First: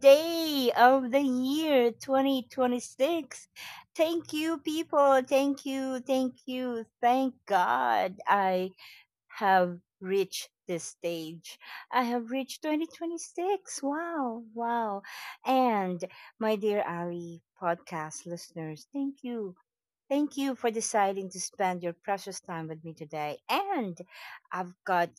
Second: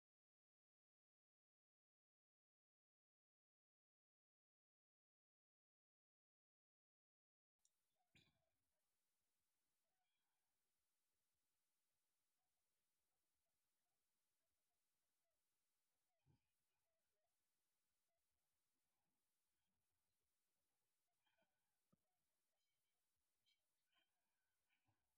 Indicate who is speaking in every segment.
Speaker 1: day of the year 2026. Thank you, people. Thank you, thank you. Thank God I have reached this stage. I have reached 2026. Wow, wow. And my dear Ali podcast listeners, thank you. Thank you for deciding to spend your precious time with me today. And I've got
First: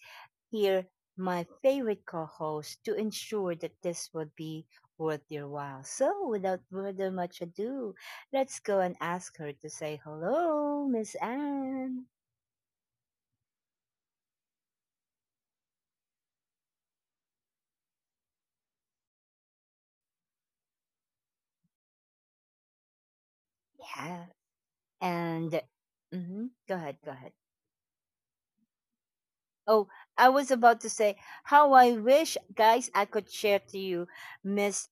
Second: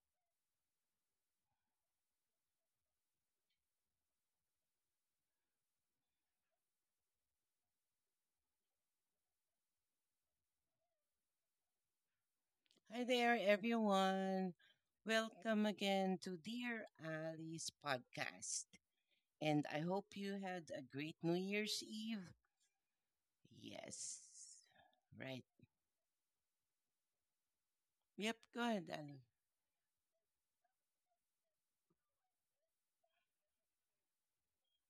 Speaker 1: here my favorite co-host to ensure that this would be worth your while. So, without further much ado, let's go and ask her to say hello, Miss Anne.
Speaker 2: Hi there, everyone. Welcome again to Dear Ali's podcast. And I hope you had a great New Year's Eve. Yes.
Speaker 1: Yeah,
Speaker 2: Right.
Speaker 1: and hmm go ahead, go ahead.
Speaker 2: Yep, go ahead, Ali.
Speaker 1: Oh, I was about to say how I wish, guys, I could share to you Miss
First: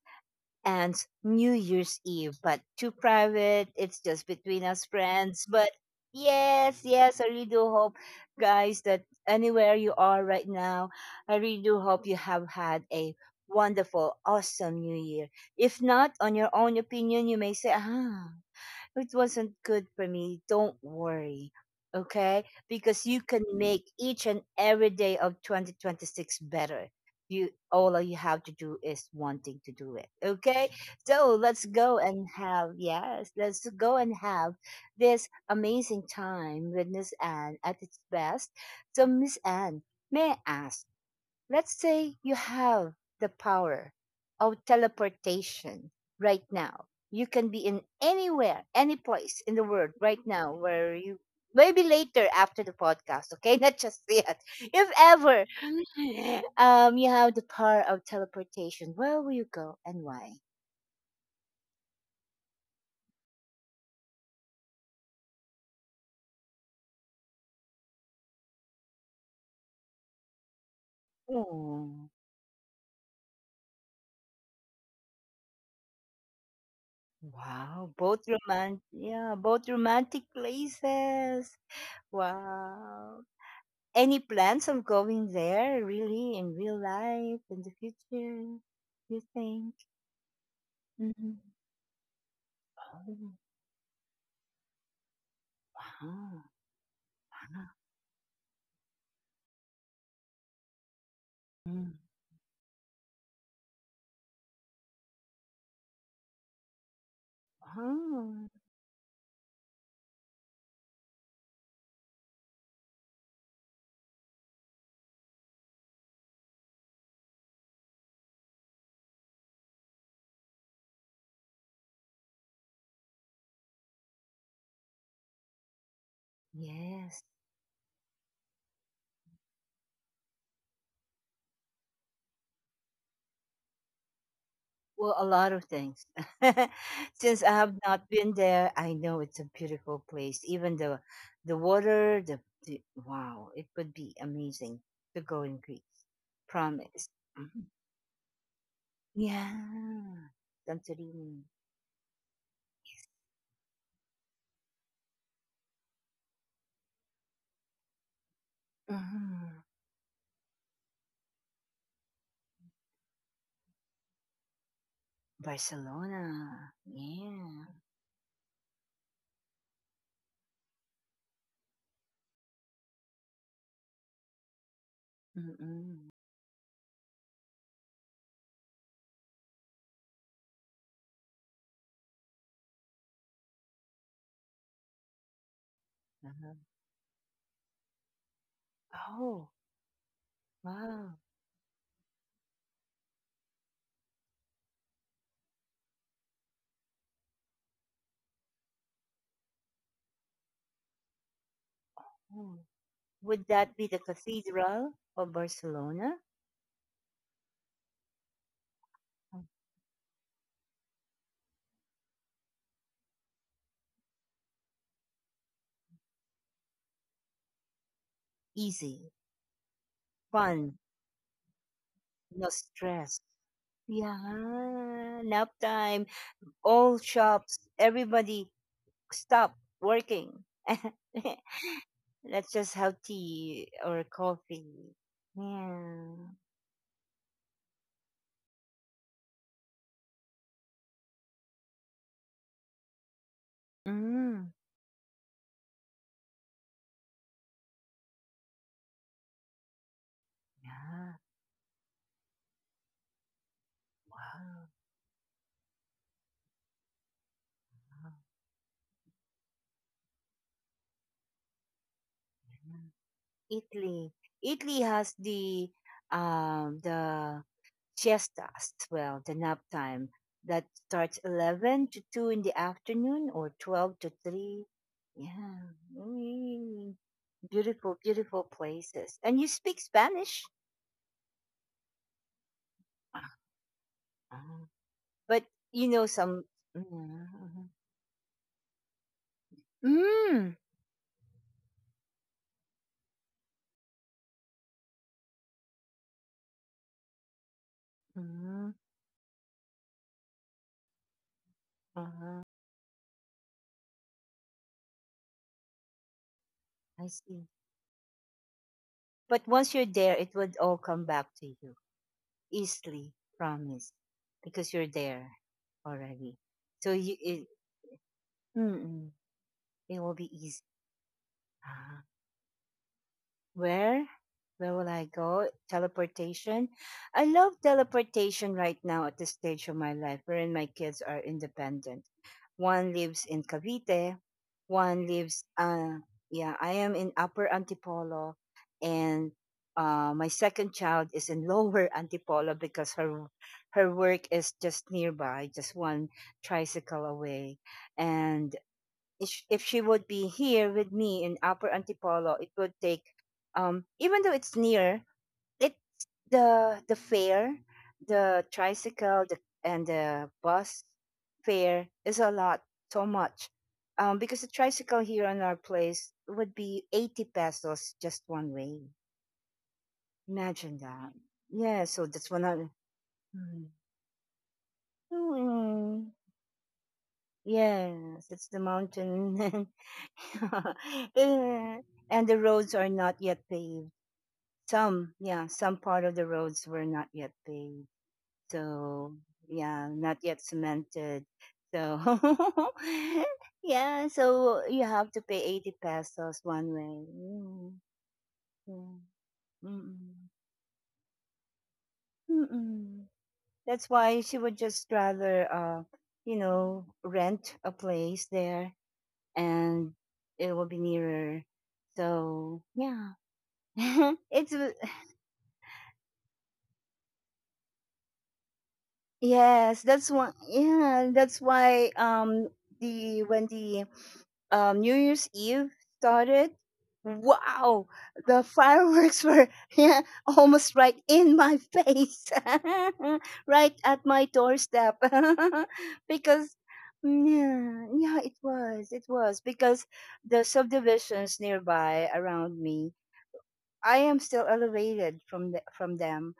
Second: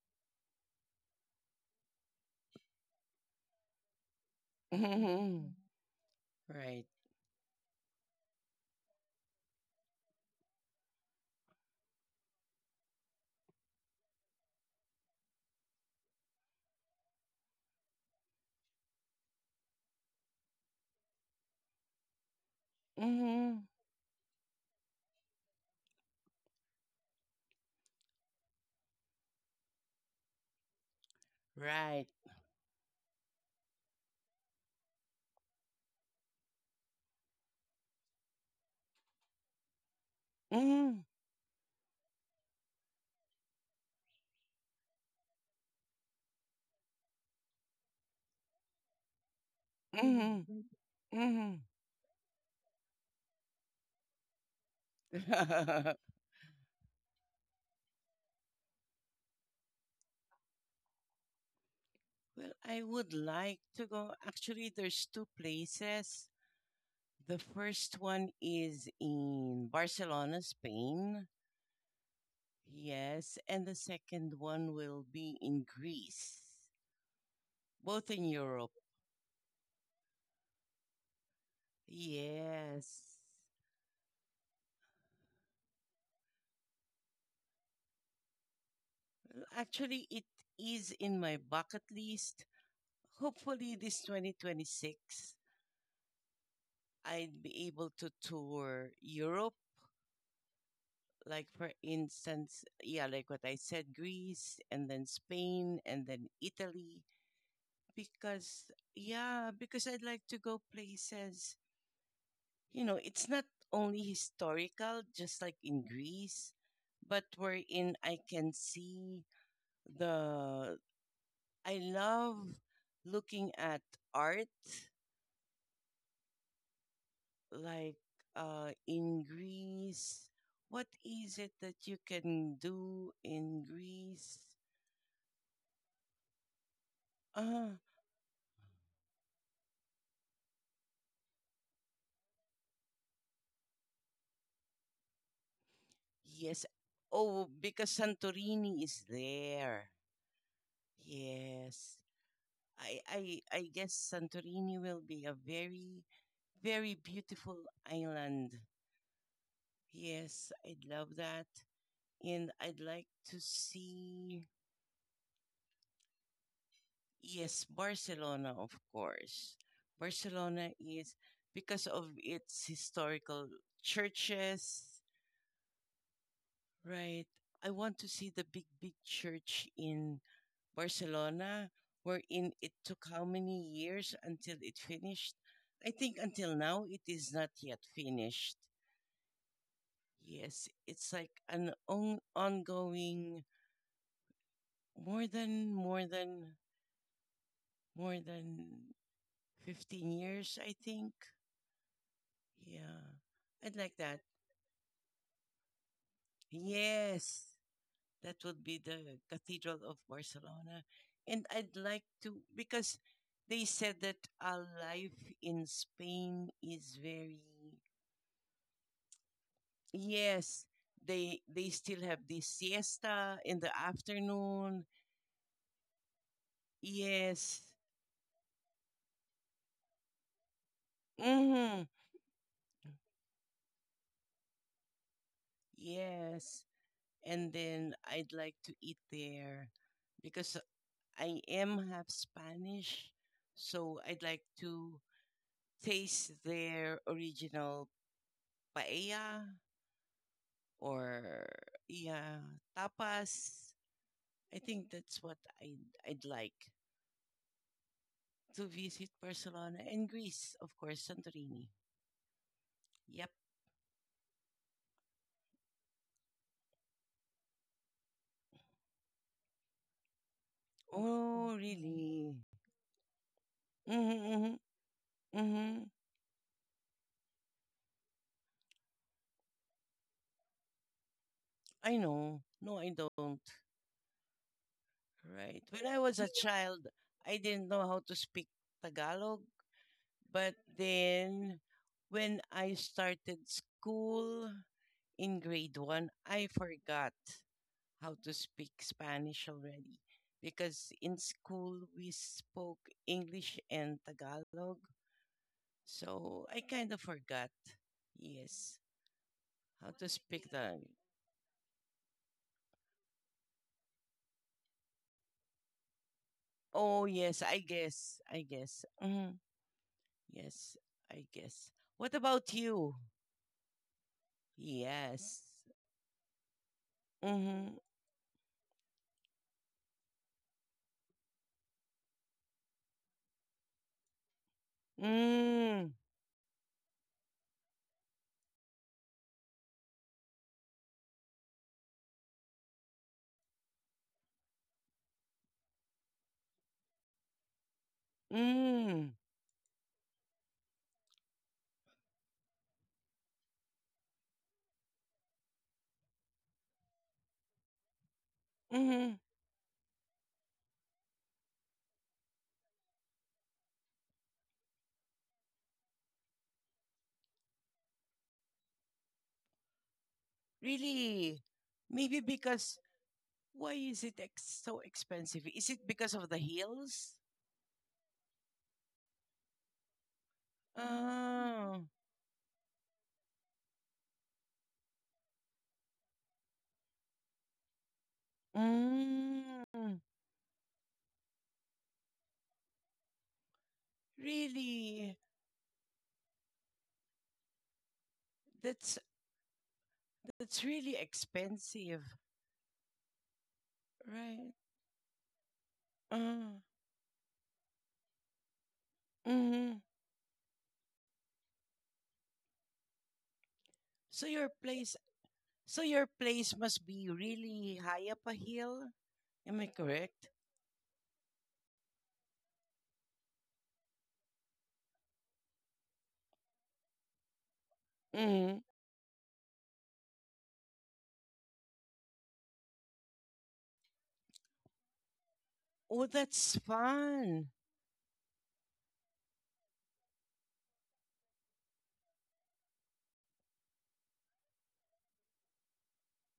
Speaker 1: and New Year's Eve, but too private. It's just between us friends.
Speaker 2: hmm
Speaker 1: But yes,
Speaker 2: Right.
Speaker 1: yes, I really do hope, guys, that anywhere you are right now, I really do hope you have had a wonderful, awesome New Year. If not, on your own opinion, you may say, ah, it wasn't good for me, don't worry. Okay? Because you can
Speaker 2: hmm
Speaker 1: make each and every day of 2026 better. You all you have to do is wanting to do it. Okay? So let's go
Speaker 2: Right.
Speaker 1: and have yes, let's go and have this amazing time with Miss Anne at its best. So Miss Anne, may I ask.
Speaker 2: hmm
Speaker 1: Let's say you have the power of teleportation right now. You can be in anywhere, any place in the world right now
Speaker 2: hmm
Speaker 1: where you
Speaker 2: hmm
Speaker 1: maybe later after the podcast, okay? Not just yet. If ever
Speaker 2: well,
Speaker 1: you have the power of teleportation, where will you go and why?
Speaker 2: I would like to go. Actually, there's two places. The first one is in Barcelona, Spain.
Speaker 1: Oh,
Speaker 2: Yes, and the second one will be in Greece,
Speaker 1: wow.
Speaker 2: both
Speaker 1: Both
Speaker 2: in Europe.
Speaker 1: romantic, yeah, both romantic places.
Speaker 2: Yes.
Speaker 1: Wow. Any plans of going there, really, in real life, in the future, you think?
Speaker 2: Actually, it is in my
Speaker 1: Hmm
Speaker 2: bucket list.
Speaker 1: Oh,
Speaker 2: Hopefully, this 2026,
Speaker 1: wow.
Speaker 2: I'd be
Speaker 1: Wow.
Speaker 2: able to tour Europe. Like, for
Speaker 1: Mm.
Speaker 2: instance, yeah, like what I said, Greece, and then Spain, and then Italy.
Speaker 1: Wow.
Speaker 2: Because, yeah, because I'd like to go places. It's not only historical, just like in Greece, but wherein I can see the. I love looking at art,
Speaker 1: Yes.
Speaker 2: like in Greece. What is it that you can do in Greece?
Speaker 1: Well, a lot of things. Since I
Speaker 2: Ah,
Speaker 1: have not been there, I know it's a beautiful place. Even the the water, the wow, it would be amazing to go in Greece.
Speaker 2: yes.
Speaker 1: Promise.
Speaker 2: Oh,
Speaker 1: Mhm.
Speaker 2: because Santorini is there.
Speaker 1: Yeah. Santorini.
Speaker 2: Yes. I guess Santorini will be a very very beautiful island.
Speaker 1: Mhm.
Speaker 2: Yes, I'd love that. And I'd like to see
Speaker 1: Barcelona,
Speaker 2: yes,
Speaker 1: yeah.
Speaker 2: Barcelona of course. Barcelona is because of its historical churches.
Speaker 1: Mm.
Speaker 2: Right. I want to see the big, big church in Barcelona, wherein it took how many years until it finished? I think until
Speaker 1: Uh-huh.
Speaker 2: now it is not yet finished.
Speaker 1: Oh,
Speaker 2: Yes, it's
Speaker 1: wow.
Speaker 2: like an ongoing more than more than more than 15 years, I think.
Speaker 1: Oh.
Speaker 2: Yeah.
Speaker 1: Would
Speaker 2: I'd
Speaker 1: that be
Speaker 2: like
Speaker 1: the
Speaker 2: that.
Speaker 1: Cathedral of Barcelona?
Speaker 2: Yes. That would be the
Speaker 1: Oh,
Speaker 2: Cathedral of Barcelona. And I'd like to, because they said that our life in Spain is very,
Speaker 1: easy,
Speaker 2: yes,
Speaker 1: fun,
Speaker 2: they still have this
Speaker 1: no stress.
Speaker 2: siesta in the afternoon.
Speaker 1: Yeah, nap time. All
Speaker 2: Yes.
Speaker 1: shops, everybody stop working.
Speaker 2: hmm
Speaker 1: Let's just have tea or coffee. Yeah.
Speaker 2: Yes. And then I'd like to eat there because I am half Spanish. So I'd like
Speaker 1: Mm.
Speaker 2: to taste their original paella
Speaker 1: Yeah.
Speaker 2: or yeah, tapas. I
Speaker 1: Wow,
Speaker 2: think that's what I'd like
Speaker 1: wow,
Speaker 2: to visit Barcelona and Greece, of course, Santorini.
Speaker 1: yeah.
Speaker 2: Yep.
Speaker 1: Italy. Italy has the siesta as well, the nap time that starts
Speaker 2: Oh,
Speaker 1: 11 to two
Speaker 2: really?
Speaker 1: in the afternoon or 12 to
Speaker 2: Mm-hmm,
Speaker 1: three. Yeah,
Speaker 2: mm-hmm.
Speaker 1: mm, beautiful, beautiful places. And you speak Spanish.
Speaker 2: I know. No, I don't.
Speaker 1: Uh-huh. But
Speaker 2: Right. When
Speaker 1: you
Speaker 2: I
Speaker 1: know
Speaker 2: was a
Speaker 1: some.
Speaker 2: child, I
Speaker 1: Mm-hmm.
Speaker 2: didn't know how to speak Tagalog.
Speaker 1: Mm-hmm.
Speaker 2: But
Speaker 1: Mm.
Speaker 2: then when I started school in grade one, I forgot how to speak
Speaker 1: Mm-hmm.
Speaker 2: Spanish already because in school
Speaker 1: Uh
Speaker 2: we
Speaker 1: huh.
Speaker 2: spoke English and Tagalog. So I kind of
Speaker 1: I see.
Speaker 2: forgot. Yes,
Speaker 1: But once you're
Speaker 2: how to
Speaker 1: there, it
Speaker 2: speak
Speaker 1: would all
Speaker 2: the.
Speaker 1: come back to you easily, promise, because you're there already. So
Speaker 2: Oh,
Speaker 1: you,
Speaker 2: yes,
Speaker 1: it,
Speaker 2: I guess. I guess.
Speaker 1: mm-mm, it will be easy.
Speaker 2: Yes, I guess.
Speaker 1: Ah.
Speaker 2: What about you?
Speaker 1: Where? Where will I
Speaker 2: Yes.
Speaker 1: go? Teleportation. I love
Speaker 2: Mm-hmm.
Speaker 1: teleportation right now at this stage of my life wherein my kids are independent. One lives in Cavite, one lives
Speaker 2: Mm.
Speaker 1: yeah, I am in Upper Antipolo and my second child is in Lower Antipolo because her work is just nearby, just one tricycle away. And
Speaker 2: Mm.
Speaker 1: if she would be here with me in Upper Antipolo, it would take even though it's near, it's the fare, the
Speaker 2: Mm-hmm.
Speaker 1: tricycle, the, and the bus fare is a lot, so much. Because the tricycle here in our place would be 80 pesos just one way. Imagine that.
Speaker 2: Really?
Speaker 1: Yeah, so
Speaker 2: Maybe
Speaker 1: that's one
Speaker 2: because why is it so expensive? Is it
Speaker 1: hundred.
Speaker 2: because of the hills?
Speaker 1: Yes, it's the mountain. Eh,
Speaker 2: Oh.
Speaker 1: and the roads are not yet paved. Some, yeah, some part of the roads were not yet paved. So, yeah,
Speaker 2: Mm.
Speaker 1: not yet cemented. So, yeah, so you have
Speaker 2: Really?
Speaker 1: to pay 80 pesos one way. Mm, mm.
Speaker 2: That's
Speaker 1: Mm-mm.
Speaker 2: that's really expensive,
Speaker 1: Mm-mm. That's why she
Speaker 2: right?
Speaker 1: would just rather, you
Speaker 2: Uh,
Speaker 1: know, rent a place there
Speaker 2: mm.
Speaker 1: and it will be nearer. So yeah,
Speaker 2: So your
Speaker 1: it's a-
Speaker 2: place so your place must be really high up a hill. Am I
Speaker 1: yes. That's
Speaker 2: correct?
Speaker 1: why, yeah. That's why the When the New Year's Eve started. Wow, the
Speaker 2: Mm.
Speaker 1: fireworks were, yeah, almost right in my face, right at my doorstep,
Speaker 2: Oh,
Speaker 1: because
Speaker 2: that's
Speaker 1: mm,
Speaker 2: fun.
Speaker 1: yeah, yeah, it was because the subdivisions nearby around me, I am still elevated from from them,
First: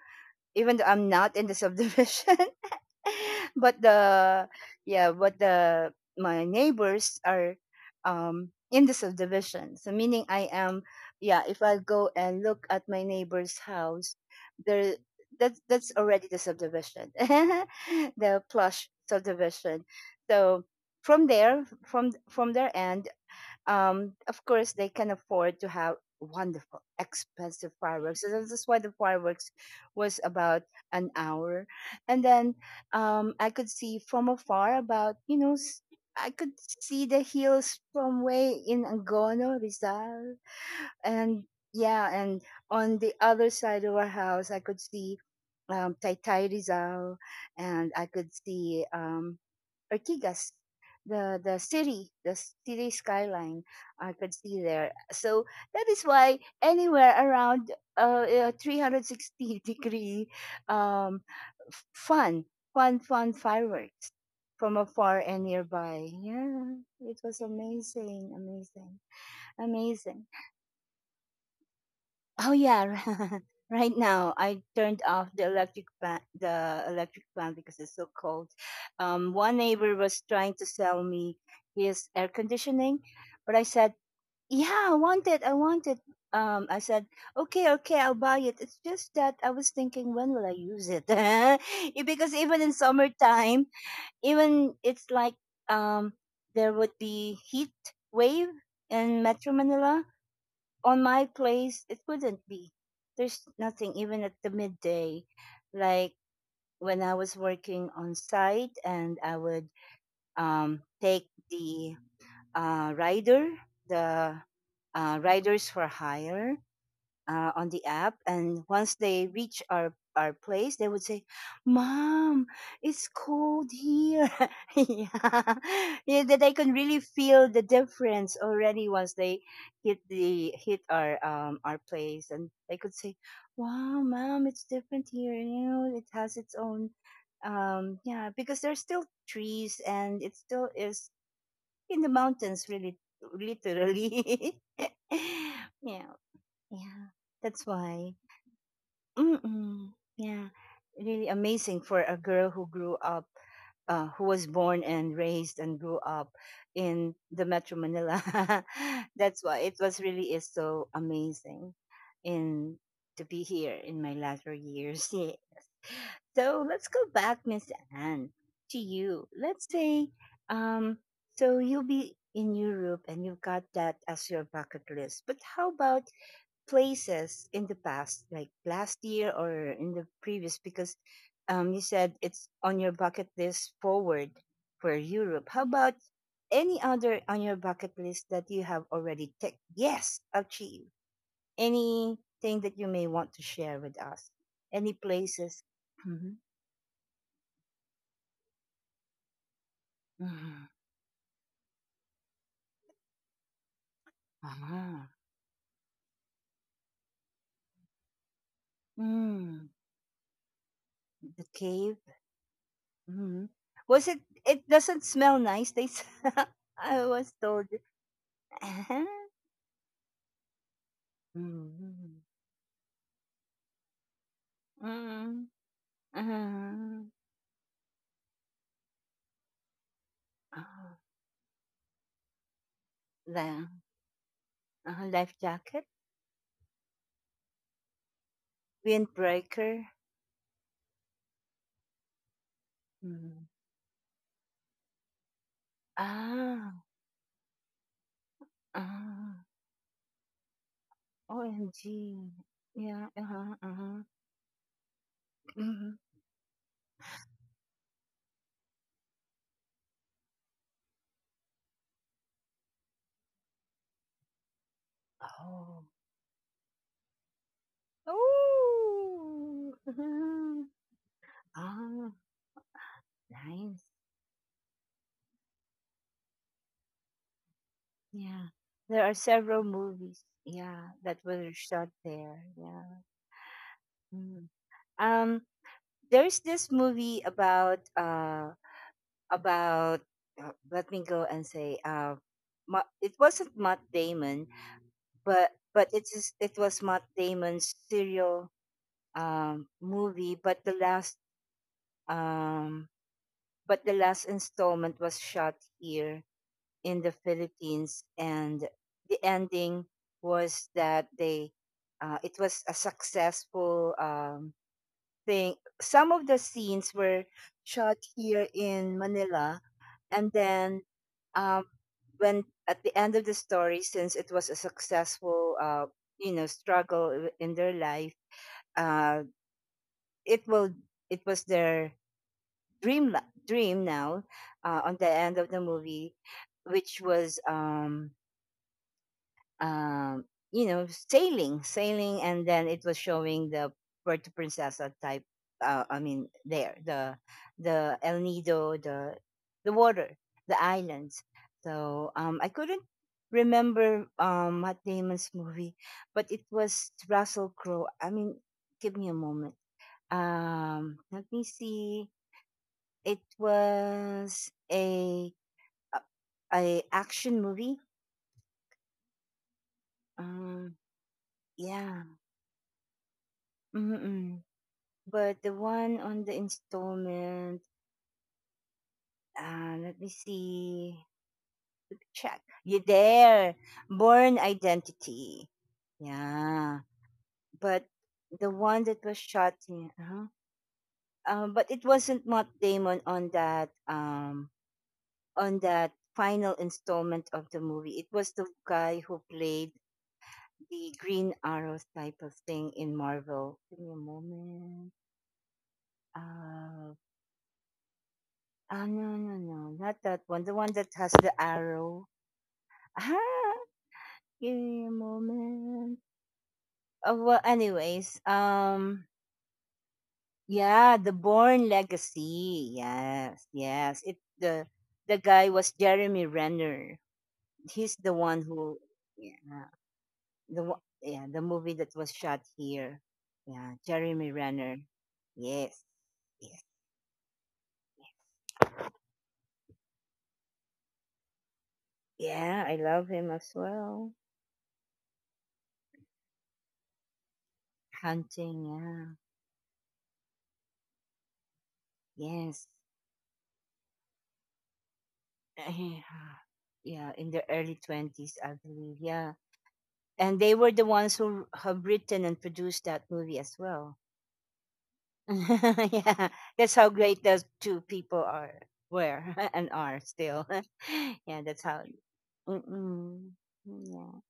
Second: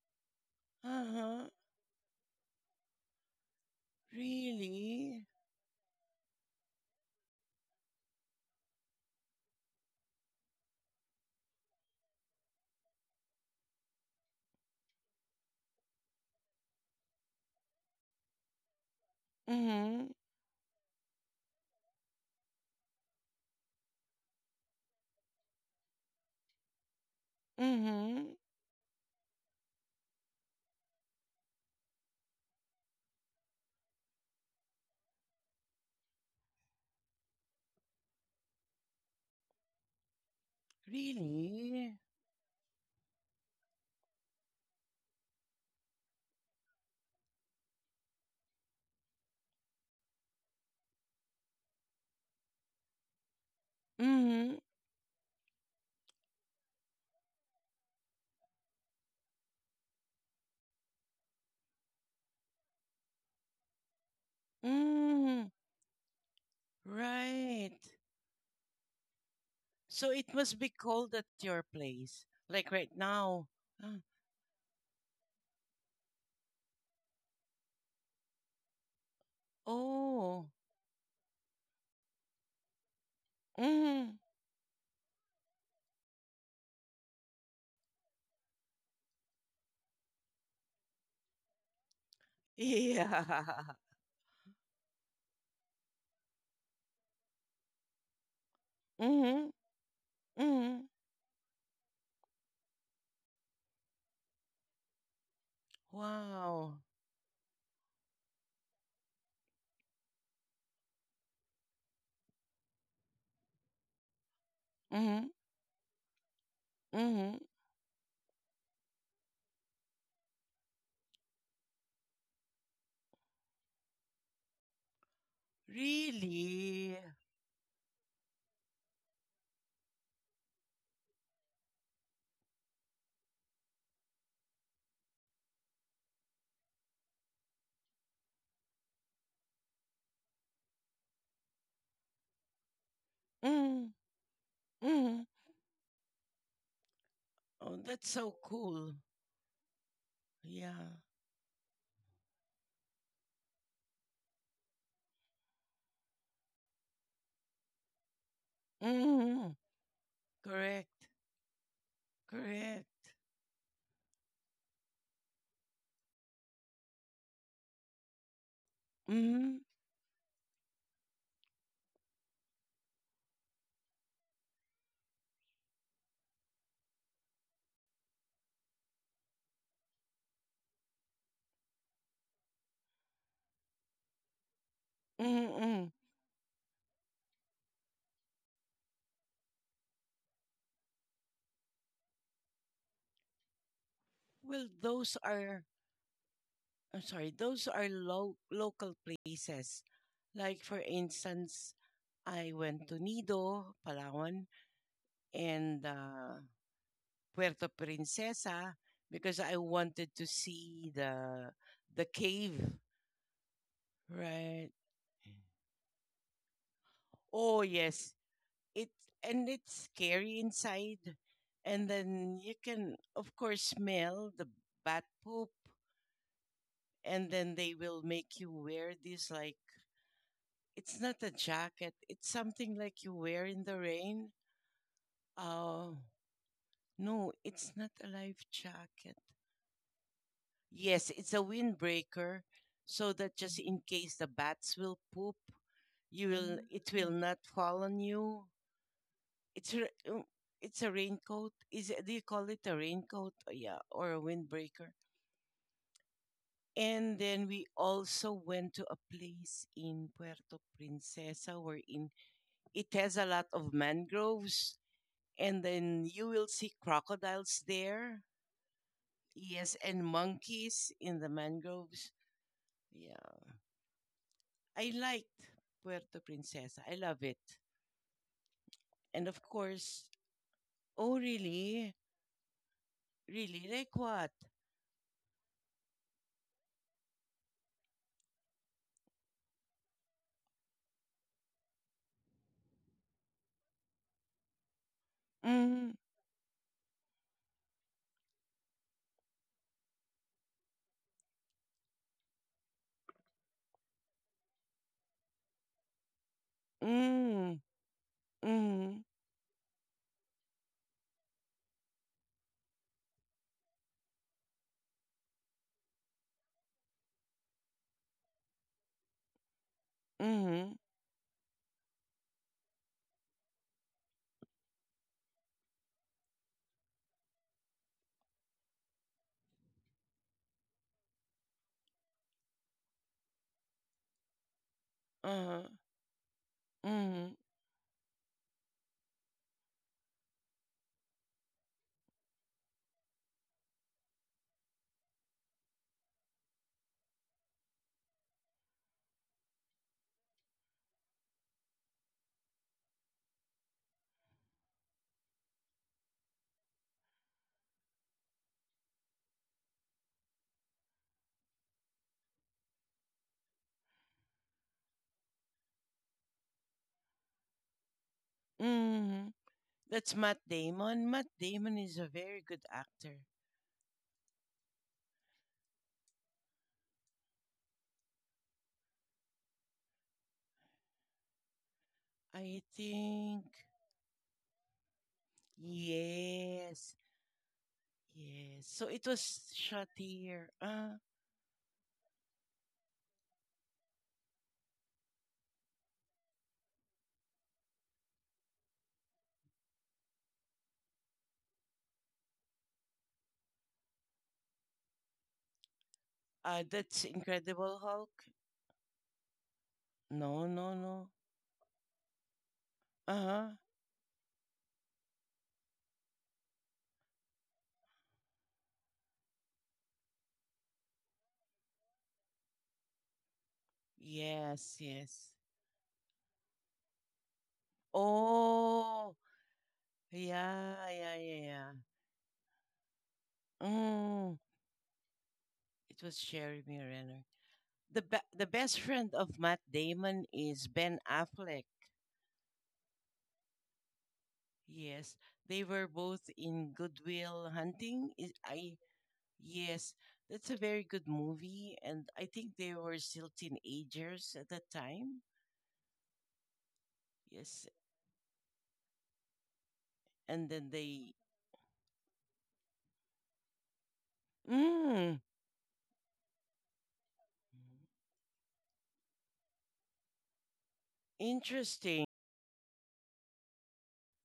Speaker 1: even though I'm not in
Speaker 2: Uh-huh.
Speaker 1: the subdivision. but the yeah,
Speaker 2: Really?
Speaker 1: but the my neighbors are in the subdivision. So meaning I am, yeah. If I go and look at my neighbor's house, there, that's already the subdivision, the plush subdivision.
Speaker 2: Mm-hmm.
Speaker 1: So from there, from their end, of course, they can afford to have wonderful, expensive fireworks. So
Speaker 2: Mm-hmm.
Speaker 1: that's why the fireworks was about an hour. And then I could see from afar about, you know, I could see the hills from way in Angono, Rizal, and
Speaker 2: Really?
Speaker 1: yeah, and on the other side of our house, I could see Taytay Rizal, and I could see Ortigas, the city, the city skyline. I could
Speaker 2: Mm-hmm.
Speaker 1: see there. So that is why anywhere around 360 degree, um, f- fun, fun fireworks from afar and
Speaker 2: Mm.
Speaker 1: nearby. Yeah, it was
Speaker 2: Right.
Speaker 1: amazing, amazing,
Speaker 2: So
Speaker 1: amazing.
Speaker 2: it must be cold at your place,
Speaker 1: Oh
Speaker 2: like
Speaker 1: yeah,
Speaker 2: right now. Uh,
Speaker 1: right now I turned off the electric fan because it's so cold. One neighbor was
Speaker 2: Oh,
Speaker 1: trying to sell me his air conditioning, but I said,
Speaker 2: mm,
Speaker 1: "Yeah, I want it. I want it." I said, "Okay, okay, I'll buy it." It's just that I was thinking, when will I use it? Eh, because even in summertime,
Speaker 2: yeah,
Speaker 1: even it's like um, there would be heat wave in Metro
Speaker 2: mm,
Speaker 1: Manila.
Speaker 2: mm,
Speaker 1: On my place it wouldn't be, there's nothing even at the midday, like
Speaker 2: wow,
Speaker 1: when I was working on site and I would take the uh, rider the
Speaker 2: mm,
Speaker 1: riders for hire
Speaker 2: mm,
Speaker 1: on the app, and once they reach our place they would say, mom, it's cold here. Yeah, yeah, that I can
Speaker 2: really,
Speaker 1: really feel the difference already once they hit our place, and they could say, wow, mom, it's different here, you know, it has its own yeah, because there's still trees and it still is in the mountains, really,
Speaker 2: mm,
Speaker 1: literally.
Speaker 2: mm.
Speaker 1: Yeah, yeah, that's
Speaker 2: Oh, that's
Speaker 1: why.
Speaker 2: so cool.
Speaker 1: Mm-mm. Yeah,
Speaker 2: Yeah,
Speaker 1: really amazing for a girl who grew up, who was born and raised and grew up in the Metro Manila. That's
Speaker 2: mm,
Speaker 1: why it was really is so
Speaker 2: correct,
Speaker 1: amazing, in
Speaker 2: correct.
Speaker 1: to be here in my latter years. Yeah. So let's go back, Miss Anne, to you.
Speaker 2: Mm,
Speaker 1: Let's say, um, so you'll be in Europe and you've got that as your bucket list. But how about places in the past, like last year or in the previous, because you said it's on your bucket list forward for Europe.
Speaker 2: mm,
Speaker 1: How
Speaker 2: mm.
Speaker 1: about any other on your bucket list that you have already ticked? Yes, achieved. Anything that you may want to share with us?
Speaker 2: Well,
Speaker 1: Any
Speaker 2: those are
Speaker 1: places? Mm-hmm.
Speaker 2: I'm sorry, those are local places. Like,
Speaker 1: Mm-hmm.
Speaker 2: for instance, I went to Nido, Palawan,
Speaker 1: Ah,
Speaker 2: and Puerto Princesa because I
Speaker 1: mm,
Speaker 2: wanted to see
Speaker 1: the cave.
Speaker 2: the cave,
Speaker 1: Mm-hmm. Was it? It
Speaker 2: right?
Speaker 1: doesn't smell nice. I was
Speaker 2: Oh
Speaker 1: told.
Speaker 2: yes, it and it's scary inside, and
Speaker 1: Mhm.
Speaker 2: then you can of course smell the bat
Speaker 1: Mm,
Speaker 2: poop,
Speaker 1: ah,
Speaker 2: and then they will make you wear these like
Speaker 1: ah,
Speaker 2: it's not a jacket. It's something like you
Speaker 1: la
Speaker 2: wear in the rain.
Speaker 1: uh, life jacket?
Speaker 2: Oh, no, it's not a life jacket.
Speaker 1: Windbreaker?
Speaker 2: Yes, it's a windbreaker so that
Speaker 1: Mhm.
Speaker 2: just in case the bats will poop, you will Mm.
Speaker 1: Ah,
Speaker 2: it will not fall on you.
Speaker 1: ah,
Speaker 2: It's a, um, it's a raincoat. Is it, do
Speaker 1: OMG.
Speaker 2: you call it a
Speaker 1: Yeah,
Speaker 2: raincoat?
Speaker 1: uh-huh,
Speaker 2: Yeah,
Speaker 1: uh-huh.
Speaker 2: or a windbreaker.
Speaker 1: hmm
Speaker 2: And then we also went to a place in Puerto Princesa wherein it has a lot of mangroves and
Speaker 1: Oh.
Speaker 2: then you will see crocodiles there.
Speaker 1: Oh,
Speaker 2: Yes, and
Speaker 1: uh-huh.
Speaker 2: monkeys in the
Speaker 1: Ah,
Speaker 2: mangroves. Yeah,
Speaker 1: nice.
Speaker 2: I liked Puerto Princesa. I love it.
Speaker 1: Yeah. There are
Speaker 2: And of
Speaker 1: several
Speaker 2: course,
Speaker 1: movies, yeah, that
Speaker 2: oh
Speaker 1: were shot
Speaker 2: really,
Speaker 1: there. Yeah.
Speaker 2: really like what?
Speaker 1: Mm. Um, there's this movie about about let me go and say Ma- it wasn't Matt Damon, but
Speaker 2: Mm,
Speaker 1: it was Matt Damon's serial movie, um, but the last installment was shot here in the
Speaker 2: mm,
Speaker 1: Philippines, and
Speaker 2: mm,
Speaker 1: the ending was that they it was a successful thing. Some of the scenes were shot here in Manila, and
Speaker 2: mm,
Speaker 1: then um, when at the end of the story, since it was a successful you know, struggle in their life, uh, it will it was their dream now, on the end of the
Speaker 2: uh,
Speaker 1: movie, which
Speaker 2: mm,
Speaker 1: was um, you know, sailing, sailing, and then it was showing the Puerto Princesa type. I mean, there the El Nido, the water, the islands. So I couldn't remember Matt Damon's movie, but it was Russell Crowe. I mean, give me a moment. Let me see. It was a, a action movie.
Speaker 2: mm. That's Matt
Speaker 1: Um,
Speaker 2: Damon. Matt Damon is
Speaker 1: yeah.
Speaker 2: a very good actor.
Speaker 1: Mm-hmm. But the one on the installment, let me see. Check.
Speaker 2: I
Speaker 1: You
Speaker 2: think
Speaker 1: there. Born Identity. Yeah.
Speaker 2: yes,
Speaker 1: But the
Speaker 2: yes.
Speaker 1: one
Speaker 2: So
Speaker 1: that
Speaker 2: it
Speaker 1: was
Speaker 2: was
Speaker 1: shot in,
Speaker 2: shot
Speaker 1: uh-huh,
Speaker 2: here.
Speaker 1: but it wasn't Matt Damon on that on that final installment of the movie. It was the guy who played the Green Arrow type of thing in Marvel. Give me a moment. Uh,
Speaker 2: That's Incredible Hulk.
Speaker 1: oh, no no no, not that one.
Speaker 2: No,
Speaker 1: The one
Speaker 2: no,
Speaker 1: that
Speaker 2: no.
Speaker 1: has the arrow.
Speaker 2: Uh huh.
Speaker 1: Ah, give me a moment. Oh, well, anyways, yeah, the Born Legacy. Yes, yes. It the
Speaker 2: Yes,
Speaker 1: the
Speaker 2: yes.
Speaker 1: guy was Jeremy Renner. He's the one who,
Speaker 2: Oh,
Speaker 1: yeah, the one,
Speaker 2: yeah, yeah,
Speaker 1: yeah,
Speaker 2: yeah,
Speaker 1: the
Speaker 2: yeah.
Speaker 1: movie that was shot here. Yeah, Jeremy
Speaker 2: Mm,
Speaker 1: Renner. Yes,
Speaker 2: it was
Speaker 1: yes,
Speaker 2: Jeremy Renner. The the best friend of Matt Damon is Ben Affleck.
Speaker 1: yeah. I love him as well.
Speaker 2: Yes, they were both in Goodwill Hunting. Is I
Speaker 1: Hunting.
Speaker 2: yes, that's a very good movie, and I
Speaker 1: Yeah,
Speaker 2: think
Speaker 1: yes.
Speaker 2: they were still teenagers at that time.
Speaker 1: Yeah, in the
Speaker 2: Yes,
Speaker 1: early twenties, I believe. Yeah, and they
Speaker 2: and
Speaker 1: were
Speaker 2: then
Speaker 1: the ones
Speaker 2: they.
Speaker 1: who have written and produced that movie as well.
Speaker 2: Mm,
Speaker 1: Yeah, that's how great those two people are, were, and are still. Yeah, that's how.
Speaker 2: interesting.
Speaker 1: Mm-mm, yeah.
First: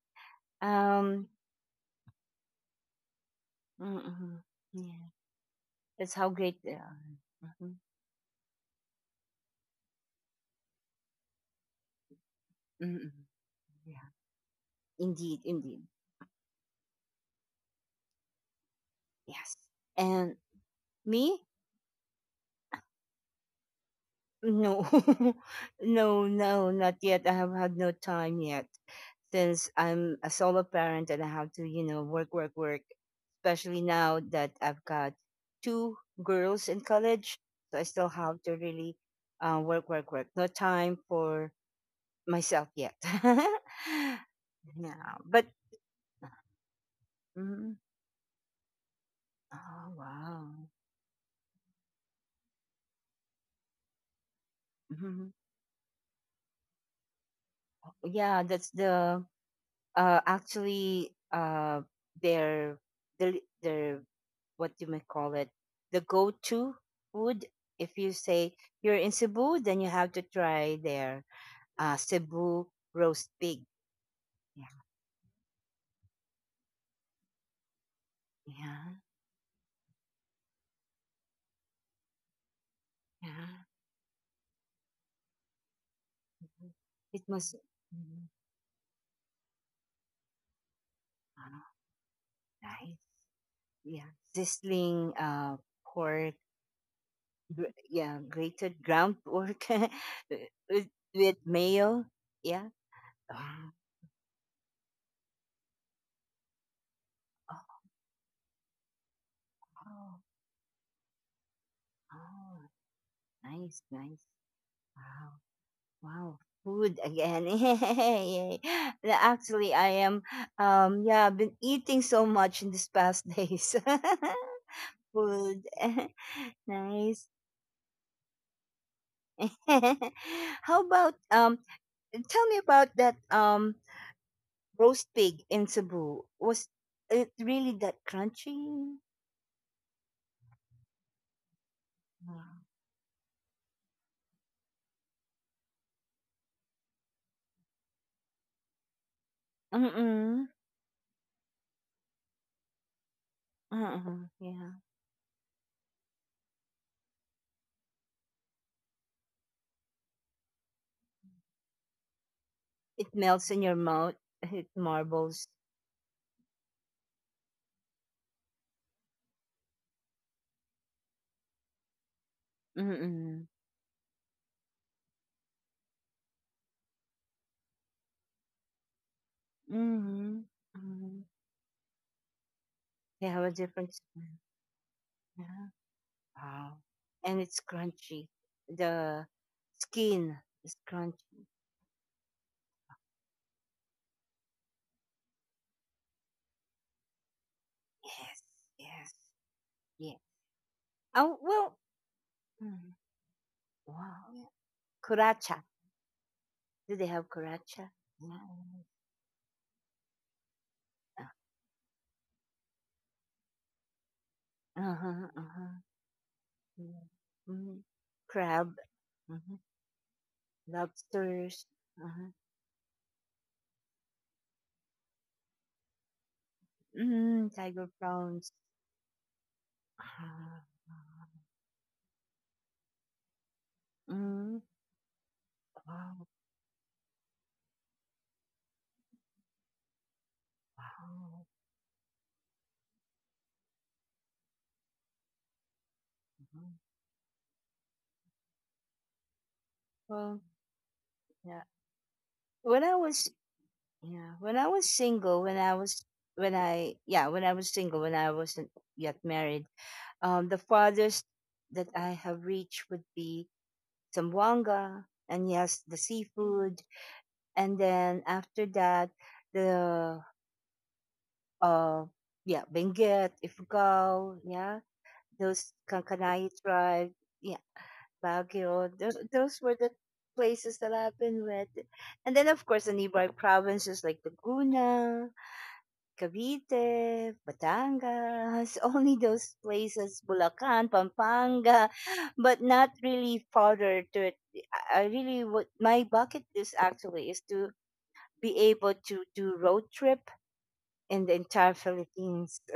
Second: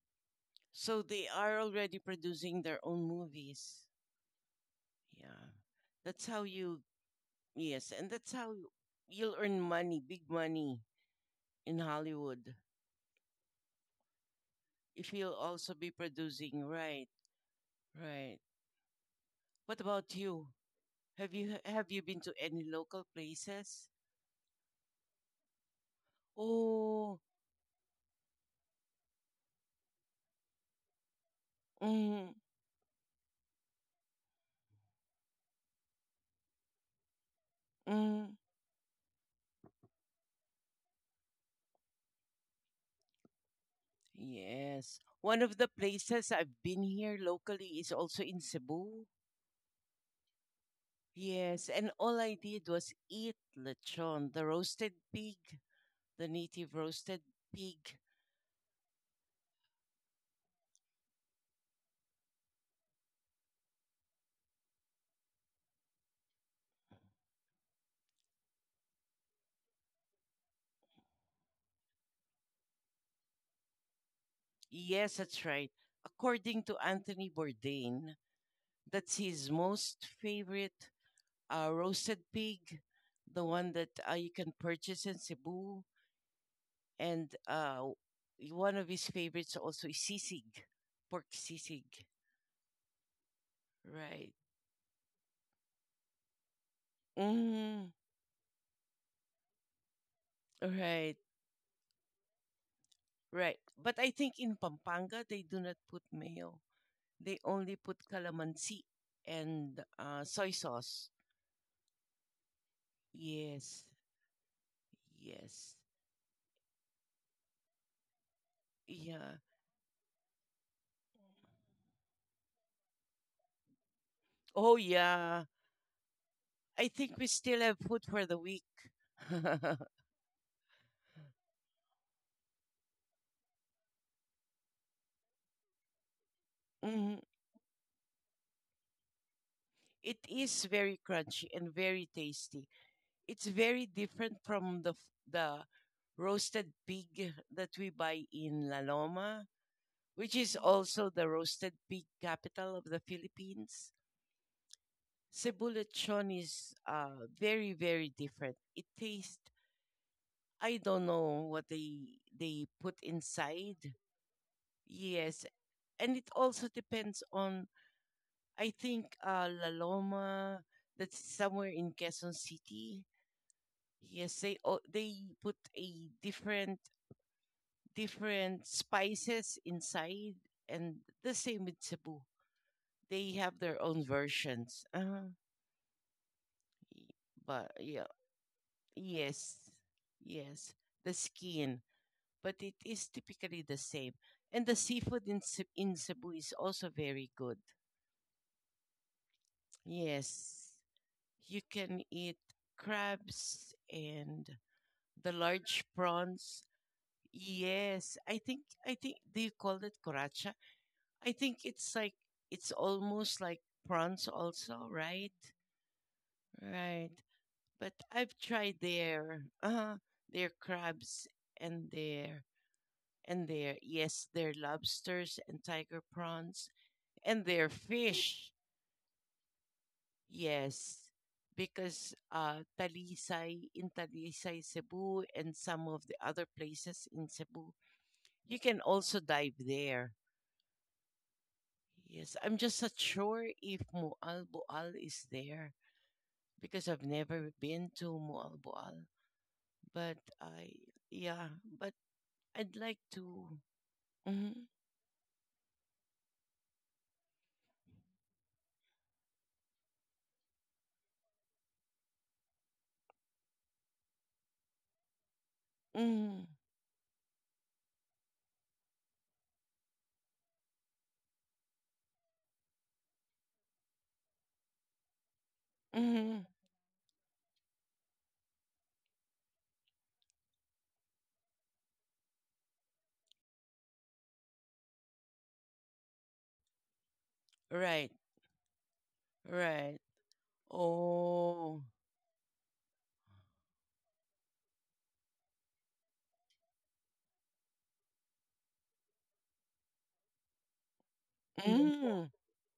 Speaker 2: So they
Speaker 1: Um.
Speaker 2: are already producing their own movies.
Speaker 1: Mm-mm, yeah,
Speaker 2: Yeah.
Speaker 1: that's
Speaker 2: That's
Speaker 1: how
Speaker 2: how
Speaker 1: great they
Speaker 2: you,
Speaker 1: are. Mhm,
Speaker 2: yes, and that's how you'll earn money, big money in Hollywood.
Speaker 1: mm-mm, yeah,
Speaker 2: If you'll
Speaker 1: indeed,
Speaker 2: also
Speaker 1: indeed.
Speaker 2: be producing, right, right.
Speaker 1: Yes.
Speaker 2: What about
Speaker 1: And
Speaker 2: you? Have
Speaker 1: me?
Speaker 2: you have you been to any local places?
Speaker 1: No, no, no, not
Speaker 2: Oh,
Speaker 1: yet. I have had no time yet. Since I'm a solo parent and I have to, you know, work,
Speaker 2: mm,
Speaker 1: work, work, especially now that I've got two girls in college. So I still
Speaker 2: mm,
Speaker 1: have to really work, work, work. No time for myself yet. Yeah,
Speaker 2: yes. One
Speaker 1: but,
Speaker 2: of the places I've been here
Speaker 1: mhm.
Speaker 2: locally is also in Cebu.
Speaker 1: Oh, wow.
Speaker 2: Yes, and all I did was eat lechon, the roasted
Speaker 1: Mhm.
Speaker 2: pig, the native roasted pig.
Speaker 1: Yeah, that's the actually their their their what you may call it, the go-to food. If you say you're in Cebu, then you have to try their Cebu roast pig. Yeah,
Speaker 2: Yes, that's right. According to Anthony Bourdain,
Speaker 1: yeah,
Speaker 2: that's his most favorite roasted pig, the
Speaker 1: yeah,
Speaker 2: one that you can purchase in Cebu.
Speaker 1: mhm. It
Speaker 2: And
Speaker 1: must mhm.
Speaker 2: one of his favorites also is sisig, pork
Speaker 1: Ah,
Speaker 2: sisig.
Speaker 1: nice. Yeah,
Speaker 2: Right.
Speaker 1: sizzling pork.
Speaker 2: Mm,
Speaker 1: Yeah, grated ground pork with,
Speaker 2: right,
Speaker 1: with mayo, yeah.
Speaker 2: right.
Speaker 1: Ah,
Speaker 2: But I think in Pampanga, they do not put mayo. They only
Speaker 1: oh,
Speaker 2: put calamansi and
Speaker 1: oh,
Speaker 2: soy sauce.
Speaker 1: oh. Nice,
Speaker 2: Yes.
Speaker 1: nice. Wow,
Speaker 2: Yes.
Speaker 1: wow. Food again. Yay. Yeah,
Speaker 2: Yeah.
Speaker 1: actually, I am, yeah, I've been eating so much in these past days.
Speaker 2: Oh, yeah.
Speaker 1: Food.
Speaker 2: I think
Speaker 1: Nice.
Speaker 2: we still have food for the week.
Speaker 1: How about, tell me about that, roast pig in Cebu. Was
Speaker 2: Mhm.
Speaker 1: it really that crunchy?
Speaker 2: It is very crunchy and very
Speaker 1: Wow.
Speaker 2: tasty. It's very different from the roasted pig that we buy in La Loma, which
Speaker 1: Mm-mm.
Speaker 2: is also the roasted pig capital of the Philippines.
Speaker 1: Mm-mm. Yeah.
Speaker 2: Cebu lechon is very, very different. It tastes I don't know what they put
Speaker 1: It melts in your
Speaker 2: inside.
Speaker 1: mouth. It
Speaker 2: Yes,
Speaker 1: marbles.
Speaker 2: and it also depends on I think La Loma that's somewhere in Quezon City.
Speaker 1: Mm-mm.
Speaker 2: Yes, they put a different spices inside,
Speaker 1: Mm-hmm.
Speaker 2: and
Speaker 1: Mm-hmm.
Speaker 2: the same with Cebu.
Speaker 1: They
Speaker 2: They
Speaker 1: have a
Speaker 2: have their
Speaker 1: different
Speaker 2: own
Speaker 1: smell.
Speaker 2: versions.
Speaker 1: Yeah. Wow.
Speaker 2: Y-
Speaker 1: And it's
Speaker 2: but yeah,
Speaker 1: crunchy. The
Speaker 2: yes,
Speaker 1: skin
Speaker 2: yes,
Speaker 1: is
Speaker 2: the
Speaker 1: crunchy.
Speaker 2: skin. But it is typically the same. And the seafood in in Cebu is also very good.
Speaker 1: Yes, yes, yeah.
Speaker 2: Yes,
Speaker 1: Oh,
Speaker 2: you
Speaker 1: well,
Speaker 2: can eat
Speaker 1: mm,
Speaker 2: crabs
Speaker 1: wow. Yeah.
Speaker 2: and the
Speaker 1: Kuracha.
Speaker 2: large prawns.
Speaker 1: Do they have kuracha?
Speaker 2: Yes, I
Speaker 1: Yeah.
Speaker 2: think I think do you call it coracha? I think it's like it's almost like prawns also,
Speaker 1: Uh-huh,
Speaker 2: right?
Speaker 1: uh-huh.
Speaker 2: Right.
Speaker 1: Yeah. Mm.
Speaker 2: But I've tried
Speaker 1: Crab.
Speaker 2: their
Speaker 1: Hmm.
Speaker 2: their crabs
Speaker 1: Lobsters.
Speaker 2: and
Speaker 1: Uh-huh.
Speaker 2: their yes, their lobsters and tiger prawns. And
Speaker 1: Mm,
Speaker 2: their
Speaker 1: tiger
Speaker 2: fish.
Speaker 1: prawns. Ah,
Speaker 2: Yes, because Talisay, in
Speaker 1: mm,
Speaker 2: Talisay, Cebu, and some of the
Speaker 1: wow,
Speaker 2: other places in Cebu, you can also dive there.
Speaker 1: wow.
Speaker 2: Yes, I'm just not sure if Mualboal is there
Speaker 1: Mhm.
Speaker 2: because I've never been to Mualboal. But
Speaker 1: Well,
Speaker 2: I, yeah,
Speaker 1: yeah.
Speaker 2: but I'd
Speaker 1: When I
Speaker 2: like
Speaker 1: was
Speaker 2: to.
Speaker 1: Yeah, when I
Speaker 2: Mhm,
Speaker 1: was single, when I was when I yeah, when I was single, when I wasn't yet married, the farthest that I have reached would be Zamboanga, and yes, the
Speaker 2: mhm,
Speaker 1: seafood, and then after that, the uh, yeah, Benguet, Ifugao, yeah, those
Speaker 2: mhm.
Speaker 1: Kankanai tribe, yeah, Baguio, those were the places that I've been with, and then of course the nearby provinces like Laguna, Cavite,
Speaker 2: Right,
Speaker 1: Batangas, only those
Speaker 2: right.
Speaker 1: places, Bulacan,
Speaker 2: Oh,
Speaker 1: Pampanga, but not really farther to it. I really would, my bucket list actually is to be able to do road trip in the
Speaker 2: Mm.
Speaker 1: entire
Speaker 2: mm,
Speaker 1: Philippines.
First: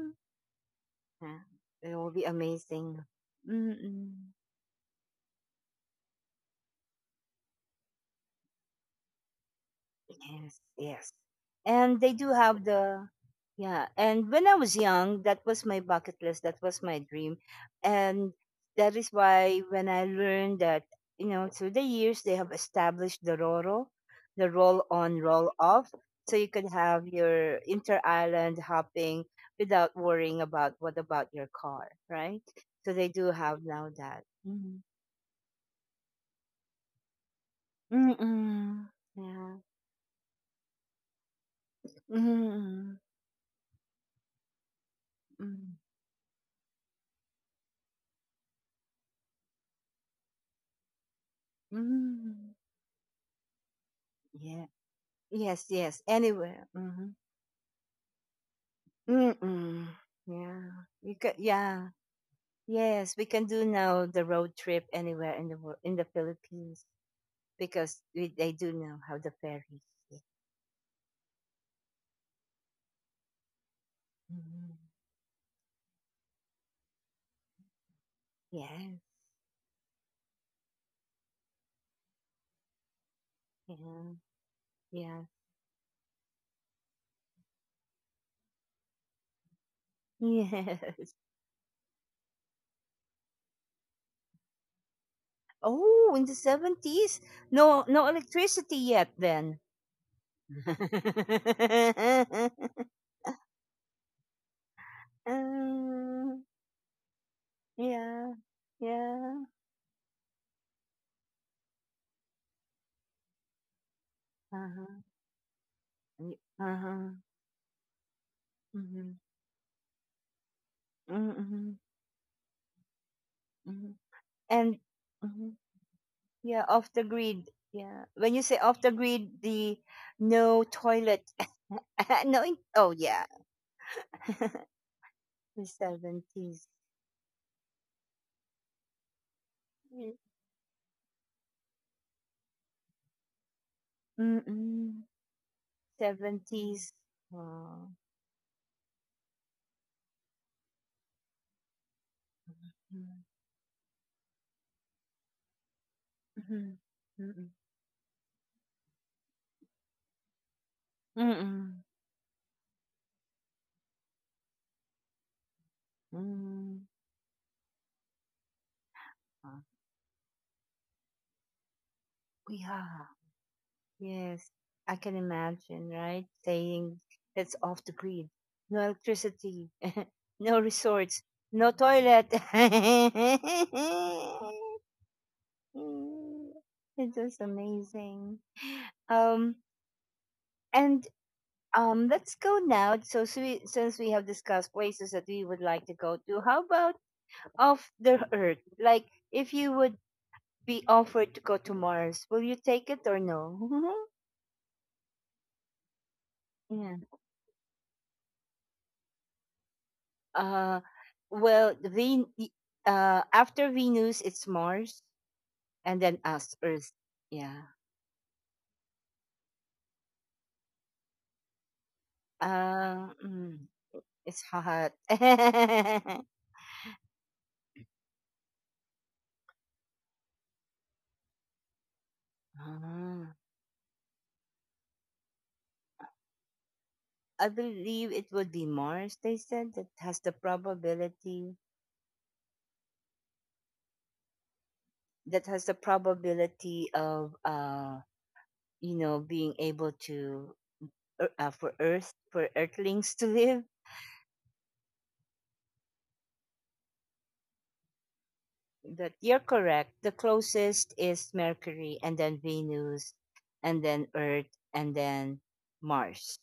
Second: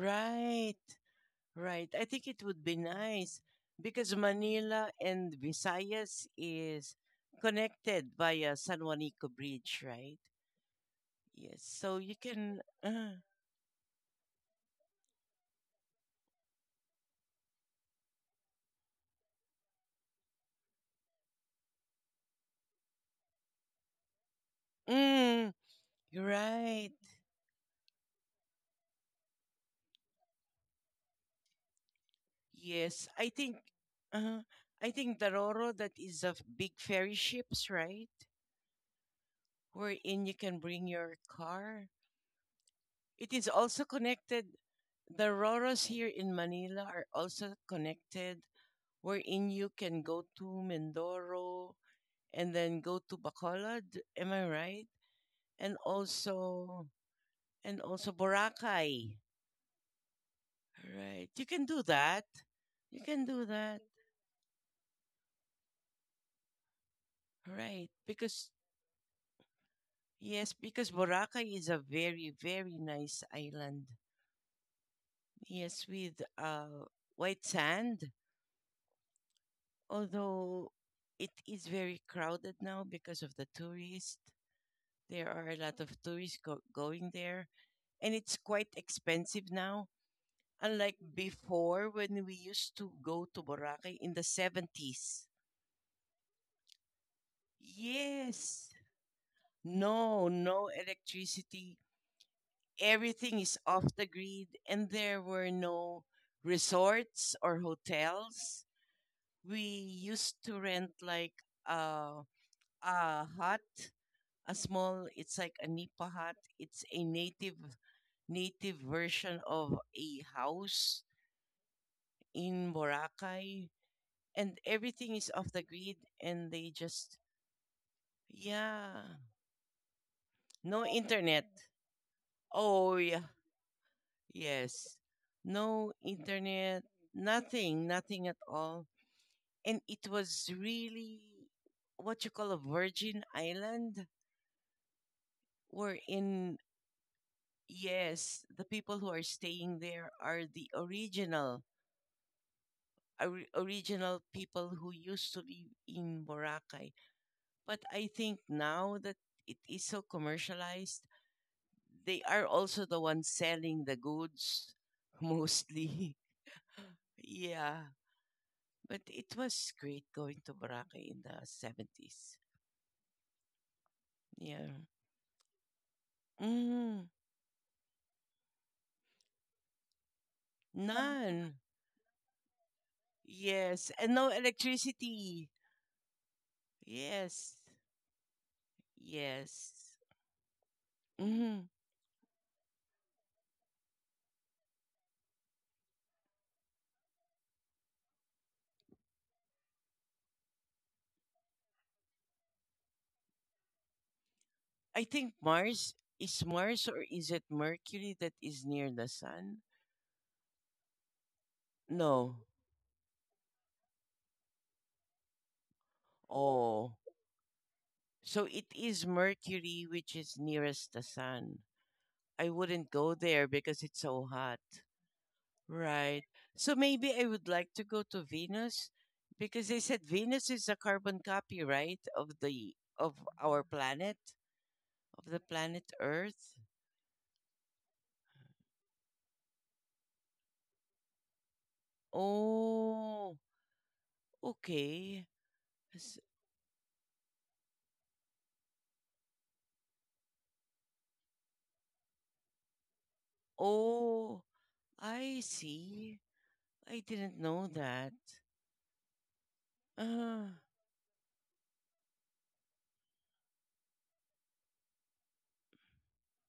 Speaker 2: right.
Speaker 1: Yeah,
Speaker 2: Right.
Speaker 1: it
Speaker 2: I
Speaker 1: will be
Speaker 2: think it would be
Speaker 1: amazing.
Speaker 2: nice because
Speaker 1: Mm-mm.
Speaker 2: Manila and Visayas is connected by a San Juanico Bridge, right?
Speaker 1: Yes, yes.
Speaker 2: Yes. So
Speaker 1: And they
Speaker 2: you
Speaker 1: do
Speaker 2: can.
Speaker 1: have the yeah, and when I was young, that was my bucket list, that was my dream. And that is why when I learned that, you know, through the years they have established the Roro, the roll on, roll
Speaker 2: Mm,
Speaker 1: off.
Speaker 2: you're
Speaker 1: So you could
Speaker 2: right.
Speaker 1: have your inter island hopping without worrying about what about your car, right? So they
Speaker 2: Yes.
Speaker 1: do
Speaker 2: I think.
Speaker 1: have now that.
Speaker 2: Uh,
Speaker 1: Mm-hmm.
Speaker 2: I think the Roro that is of big ferry ships, right?
Speaker 1: Mm-mm. Yeah.
Speaker 2: Wherein you can bring your car.
Speaker 1: Mm-mm.
Speaker 2: It is also connected. The Roros here in Manila are also connected wherein you can go to Mindoro
Speaker 1: Mm-mm.
Speaker 2: and then go to Bacolod. Am I
Speaker 1: Yeah.
Speaker 2: right?
Speaker 1: Yes,
Speaker 2: And
Speaker 1: yes. Anywhere.
Speaker 2: also
Speaker 1: Mm-hmm.
Speaker 2: and also Boracay.
Speaker 1: Mm-mm. Yeah. We
Speaker 2: Right.
Speaker 1: can.
Speaker 2: You can do
Speaker 1: Yeah.
Speaker 2: that. You
Speaker 1: Yes, we
Speaker 2: can
Speaker 1: can
Speaker 2: do
Speaker 1: do
Speaker 2: that.
Speaker 1: now the road trip anywhere in the world, in the Philippines,
Speaker 2: Right.
Speaker 1: because we,
Speaker 2: Because
Speaker 1: they do know how the ferries.
Speaker 2: yes, because Boracay is a very, very nice island.
Speaker 1: Yeah. Mhm.
Speaker 2: Yes, with white sand.
Speaker 1: Yes.
Speaker 2: Although it is very crowded now because of the
Speaker 1: Yeah.
Speaker 2: tourists.
Speaker 1: Yeah.
Speaker 2: There are a lot of tourists going there, and it's quite expensive now. Unlike
Speaker 1: Yes.
Speaker 2: before when we used to go to Boracay in the 70s.
Speaker 1: Oh, in the 70s, no, no
Speaker 2: Yes.
Speaker 1: electricity yet. Then.
Speaker 2: No, no electricity. Everything is off the grid and there were no
Speaker 1: Um,
Speaker 2: resorts or
Speaker 1: yeah.
Speaker 2: hotels.
Speaker 1: Yeah.
Speaker 2: We used to rent like a, a hut, a
Speaker 1: Uh huh.
Speaker 2: small, it's like a nipa hut.
Speaker 1: Uh
Speaker 2: It's a
Speaker 1: huh.
Speaker 2: native native version of a house
Speaker 1: Mm-hmm.
Speaker 2: in Boracay
Speaker 1: Mm-hmm.
Speaker 2: and
Speaker 1: And
Speaker 2: everything is
Speaker 1: mm-hmm.
Speaker 2: off the grid and
Speaker 1: Yeah,
Speaker 2: they
Speaker 1: off the
Speaker 2: just
Speaker 1: grid. Yeah, when you say off the
Speaker 2: yeah
Speaker 1: grid, the no
Speaker 2: no
Speaker 1: toilet
Speaker 2: internet
Speaker 1: no in- oh
Speaker 2: oh yeah
Speaker 1: yeah.
Speaker 2: yes
Speaker 1: The
Speaker 2: no
Speaker 1: 70s.
Speaker 2: internet nothing nothing at all and it
Speaker 1: Mm,
Speaker 2: was really what you call a virgin island
Speaker 1: mm-hmm.
Speaker 2: wherein
Speaker 1: 70s, oh,
Speaker 2: yes the people who are staying there are the original original people who used to live in
Speaker 1: mm-hmm.
Speaker 2: boracay
Speaker 1: Mm-hmm.
Speaker 2: but I think now that it is so commercialized
Speaker 1: Mm-hmm.
Speaker 2: they are also the ones selling the goods mostly.
Speaker 1: Mm-hmm.
Speaker 2: yeah. But it was great going to Boracay in the 70s.
Speaker 1: Yeah. Yes,
Speaker 2: Yeah.
Speaker 1: I can imagine, right? Saying
Speaker 2: Mm,
Speaker 1: it's off the grid, no electricity, no resorts,
Speaker 2: none.
Speaker 1: no toilet.
Speaker 2: Yes. And no electricity.
Speaker 1: It was
Speaker 2: Yes.
Speaker 1: amazing. Um,
Speaker 2: Yes.
Speaker 1: and
Speaker 2: Mm.
Speaker 1: let's go now. So since we have discussed places that we would like to go to, how about off the Earth? Like, if you would be offered to go to Mars, will you take it or no?
Speaker 2: I think Mars is Mars
Speaker 1: Yeah.
Speaker 2: or is it Mercury that is near the sun?
Speaker 1: Uh, well,
Speaker 2: No.
Speaker 1: after Venus, it's Mars, and then us, Earth.
Speaker 2: Oh.
Speaker 1: Yeah.
Speaker 2: So it is Mercury which is nearest the sun. I wouldn't
Speaker 1: Uh,
Speaker 2: go there
Speaker 1: mm,
Speaker 2: because it's so
Speaker 1: it's
Speaker 2: hot.
Speaker 1: hot.
Speaker 2: Right. So maybe I would like to go to Venus because they said Venus is a carbon copy, right, of the of
Speaker 1: Ah,
Speaker 2: our planet, of the planet Earth.
Speaker 1: I believe it would be Mars. They said that has the probability,
Speaker 2: Oh, okay.
Speaker 1: that has the
Speaker 2: S-
Speaker 1: probability of you know, being able to for Earthlings to live.
Speaker 2: Oh, I see. I didn't know that.
Speaker 1: That you're correct. The
Speaker 2: Uh,
Speaker 1: closest is Mercury, and then Venus, and then Earth, and then Mars.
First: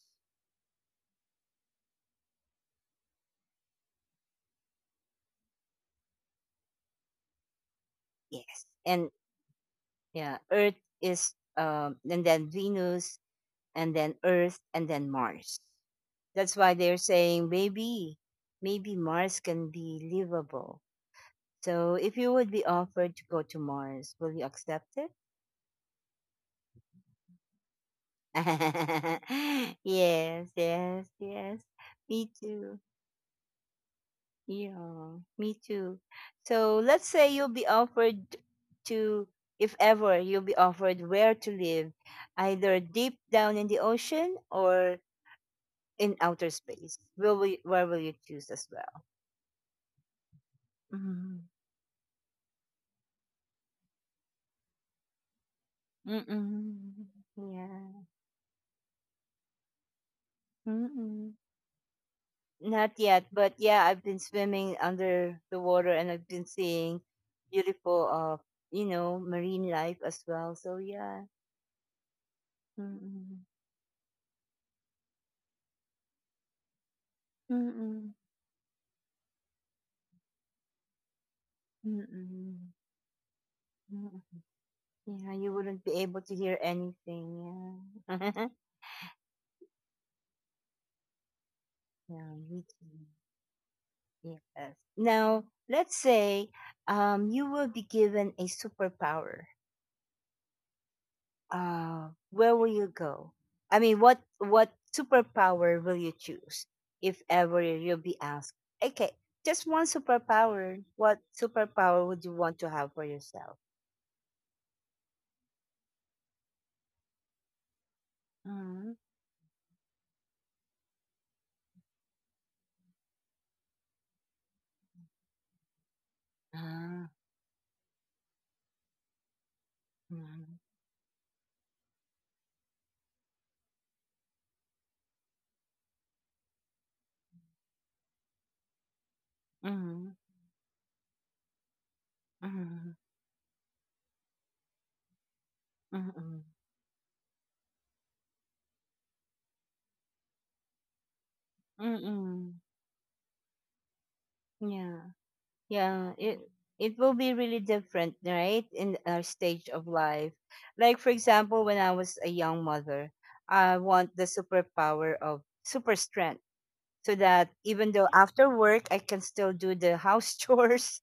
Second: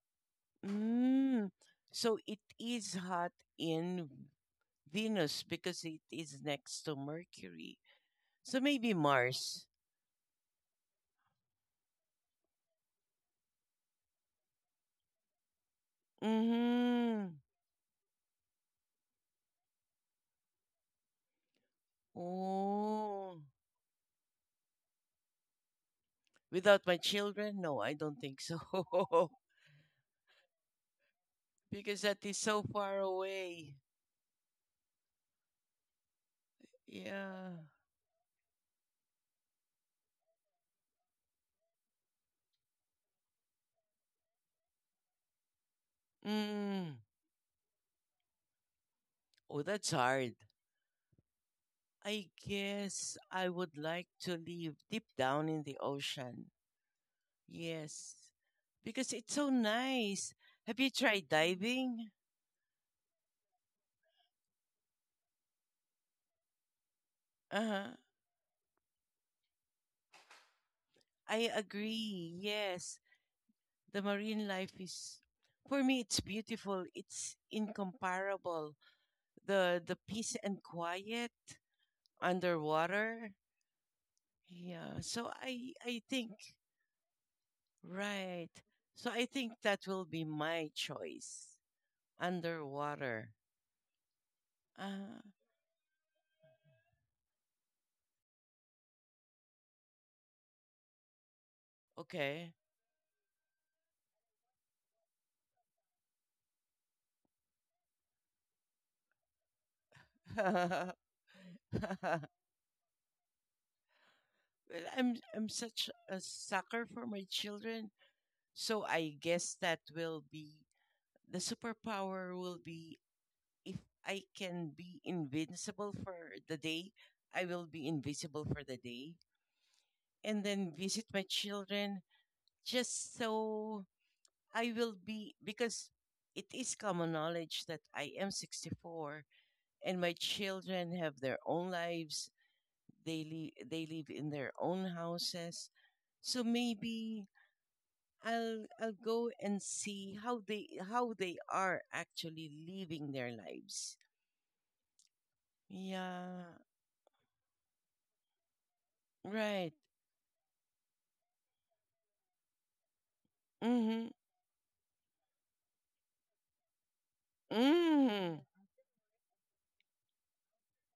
Speaker 2: mm. So it is hot in Venus because it is next to Mercury. So
Speaker 1: Yes,
Speaker 2: maybe
Speaker 1: and
Speaker 2: Mars.
Speaker 1: yeah, Earth is and then Venus, and then Earth, and then Mars. That's why they're
Speaker 2: Mm-hmm.
Speaker 1: saying maybe, maybe Mars can be livable. So if you would be offered to go
Speaker 2: Oh.
Speaker 1: to Mars, will you accept it?
Speaker 2: Without my children? No, I don't think so.
Speaker 1: Yes, yes, yes.
Speaker 2: because that
Speaker 1: Me
Speaker 2: is so
Speaker 1: too.
Speaker 2: far away.
Speaker 1: Yeah, me too. So let's say you'll
Speaker 2: Yeah.
Speaker 1: be offered to, if ever you'll be offered where to live, either deep down in the ocean or in outer space.
Speaker 2: Mm.
Speaker 1: Where will you choose as well?
Speaker 2: Oh, that's hard.
Speaker 1: Mm-hmm.
Speaker 2: I guess I would like to live deep down in the ocean.
Speaker 1: Mm-mm. Yeah.
Speaker 2: Yes. Because it's so nice. Have you
Speaker 1: Mm-mm.
Speaker 2: tried diving?
Speaker 1: Not yet, but yeah, I've been swimming under the water and I've been seeing
Speaker 2: Uh-huh.
Speaker 1: beautiful, you know, marine life as well. So yeah.
Speaker 2: I agree. Yes.
Speaker 1: Mm-mm.
Speaker 2: The marine life is for me it's beautiful. It's
Speaker 1: Mm-mm.
Speaker 2: incomparable. The peace and quiet
Speaker 1: Mm-mm.
Speaker 2: underwater.
Speaker 1: Mm,
Speaker 2: Yeah.
Speaker 1: yeah,
Speaker 2: So
Speaker 1: you
Speaker 2: I
Speaker 1: wouldn't be
Speaker 2: I
Speaker 1: able to hear
Speaker 2: think
Speaker 1: anything. Yeah.
Speaker 2: right. So I think that will be my choice.
Speaker 1: Yeah, me too.
Speaker 2: Underwater.
Speaker 1: Yes.
Speaker 2: Ah.
Speaker 1: Now, let's say you will be given a superpower. Where
Speaker 2: okay.
Speaker 1: will you go? I mean, what superpower will you choose if ever you'll be asked? Okay, just one superpower. What superpower would you want to have for yourself?
Speaker 2: Well, I'm such a sucker for my children, so
Speaker 1: Mm-hmm.
Speaker 2: I guess that will be the superpower will be if I can be invincible for the day, I will be invisible for the day and
Speaker 1: Mm-hmm.
Speaker 2: then visit my children just so I will be because it is common knowledge that I am 64 and
Speaker 1: Mm-hmm.
Speaker 2: my children have their own lives.
Speaker 1: Mm-hmm.
Speaker 2: They live in their own houses.
Speaker 1: Mm-hmm.
Speaker 2: So maybe I'll go and see how they are
Speaker 1: Mm-hmm.
Speaker 2: actually living their lives.
Speaker 1: Yeah. Yeah, it
Speaker 2: Yeah,
Speaker 1: it will be really different, right? In our stage
Speaker 2: right.
Speaker 1: of life. Like for example, when I was a young mother, I
Speaker 2: Mm-hmm.
Speaker 1: want the superpower of super strength so that even though
Speaker 2: Mm.
Speaker 1: after work I can still do the house chores,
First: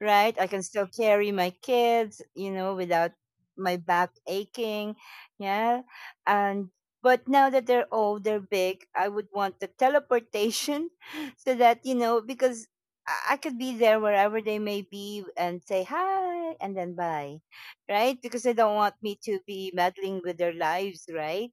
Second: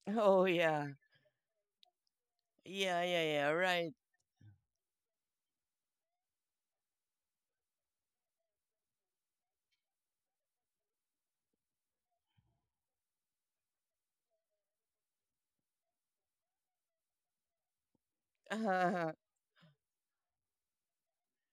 Speaker 1: right?
Speaker 2: Oh
Speaker 1: I can still
Speaker 2: yeah.
Speaker 1: carry my kids, you know,
Speaker 2: Yeah,
Speaker 1: without
Speaker 2: yeah, yeah.
Speaker 1: my
Speaker 2: Right.
Speaker 1: back aching. Yeah. And but now that they're old, they're big, I would want the teleportation so that, you know, because I could be there wherever they may be and say hi and then bye, right? Because they don't want me to be meddling with their lives, right?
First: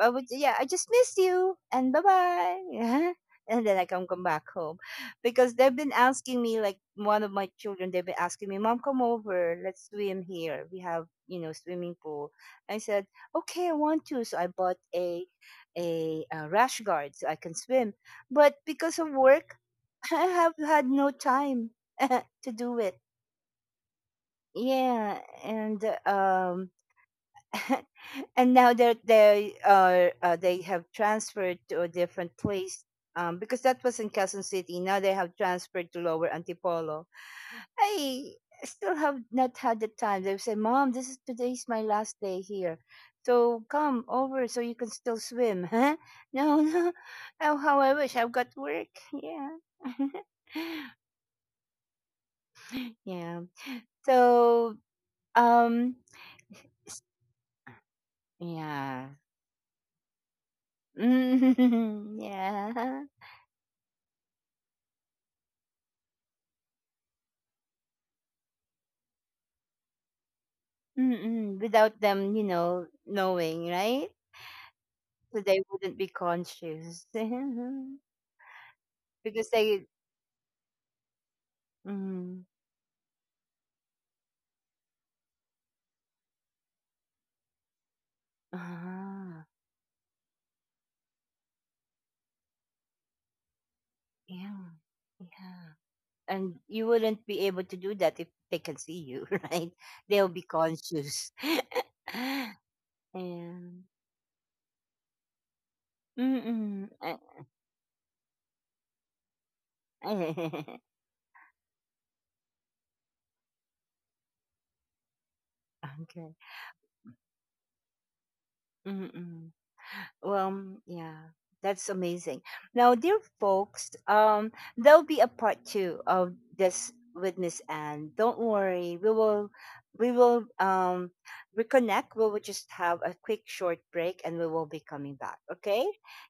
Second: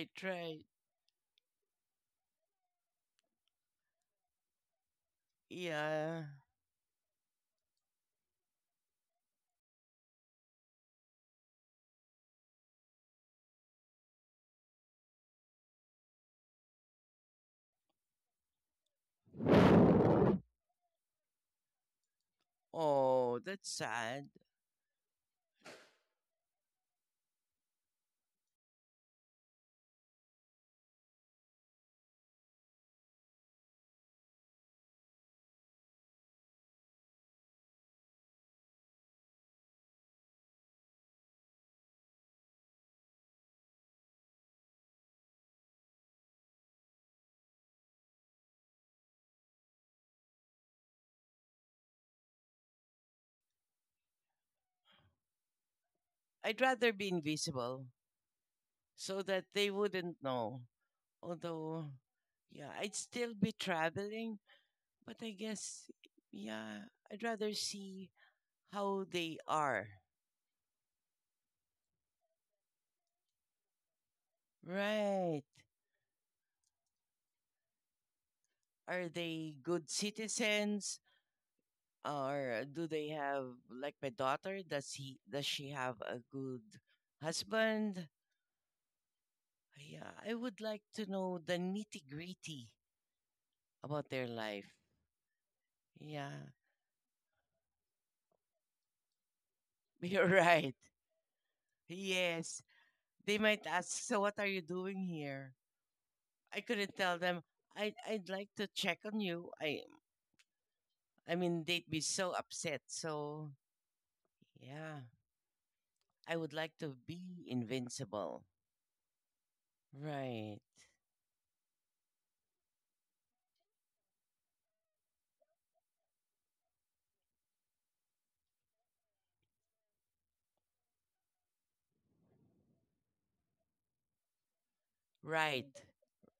Speaker 1: I would, yeah,
Speaker 2: right.
Speaker 1: I just missed you and bye bye. Yeah. And then I can come back home because they've been
Speaker 2: Yeah.
Speaker 1: asking me, like one of my children, they've been asking me, "Mom, come over, let's swim here, we have, you know, swimming pool." I said okay, I want to, so I bought a rash guard so I can swim, but because of work I have had no time to do it.
Speaker 2: Oh, that's sad.
Speaker 1: Yeah, and and now they are they have transferred to a different place, because that was in Quezon City. Now they have transferred to Lower Antipolo. I still have not had the time. They say, "Mom, this is today's my last day here, so come over so you can still swim." Huh? No, no. Oh, how I wish I've got work. Yeah, yeah. So, um,
Speaker 2: I'd rather be invisible
Speaker 1: yeah,
Speaker 2: so that they wouldn't know. Although, yeah, I'd
Speaker 1: yeah.
Speaker 2: still be traveling, but I guess yeah, I'd rather see how they are.
Speaker 1: Mm-mm, without them, you know, knowing, right? So
Speaker 2: Right.
Speaker 1: they wouldn't be conscious
Speaker 2: Are they
Speaker 1: because
Speaker 2: good
Speaker 1: they.
Speaker 2: citizens?
Speaker 1: Mm,
Speaker 2: Or do they have like my daughter does he does she have a good husband
Speaker 1: ah,
Speaker 2: yeah I would like to know the nitty gritty about their
Speaker 1: yeah,
Speaker 2: life
Speaker 1: yeah.
Speaker 2: yeah
Speaker 1: And you wouldn't be able to do that if they can see you, right?
Speaker 2: you're
Speaker 1: They'll be
Speaker 2: right
Speaker 1: conscious.
Speaker 2: yes
Speaker 1: Yeah.
Speaker 2: they might ask so what are you doing here I couldn't
Speaker 1: Mm-mm.
Speaker 2: tell them i'd like to check on you I mean they'd be so upset so yeah I
Speaker 1: Okay.
Speaker 2: would like to be invincible
Speaker 1: Mm-mm.
Speaker 2: right
Speaker 1: Yeah, that's amazing. Now, dear folks, there'll be a part two of this with Miss Anne. Don't worry, we will reconnect. We will just have a quick short break and we will be coming back.
Speaker 2: right
Speaker 1: Okay?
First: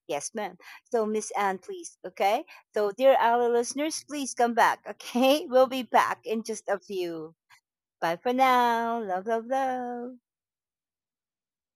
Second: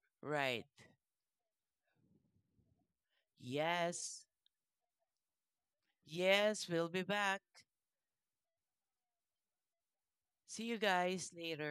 Speaker 1: Yes, ma'am.
Speaker 2: right
Speaker 1: So Miss Anne, please, okay? So dear our listeners,
Speaker 2: Yes,
Speaker 1: please come back, okay? We'll be back in just
Speaker 2: Yes,
Speaker 1: a
Speaker 2: we'll be
Speaker 1: few.
Speaker 2: back.
Speaker 1: Bye for now. Love, love, love.
Speaker 2: See you guys later.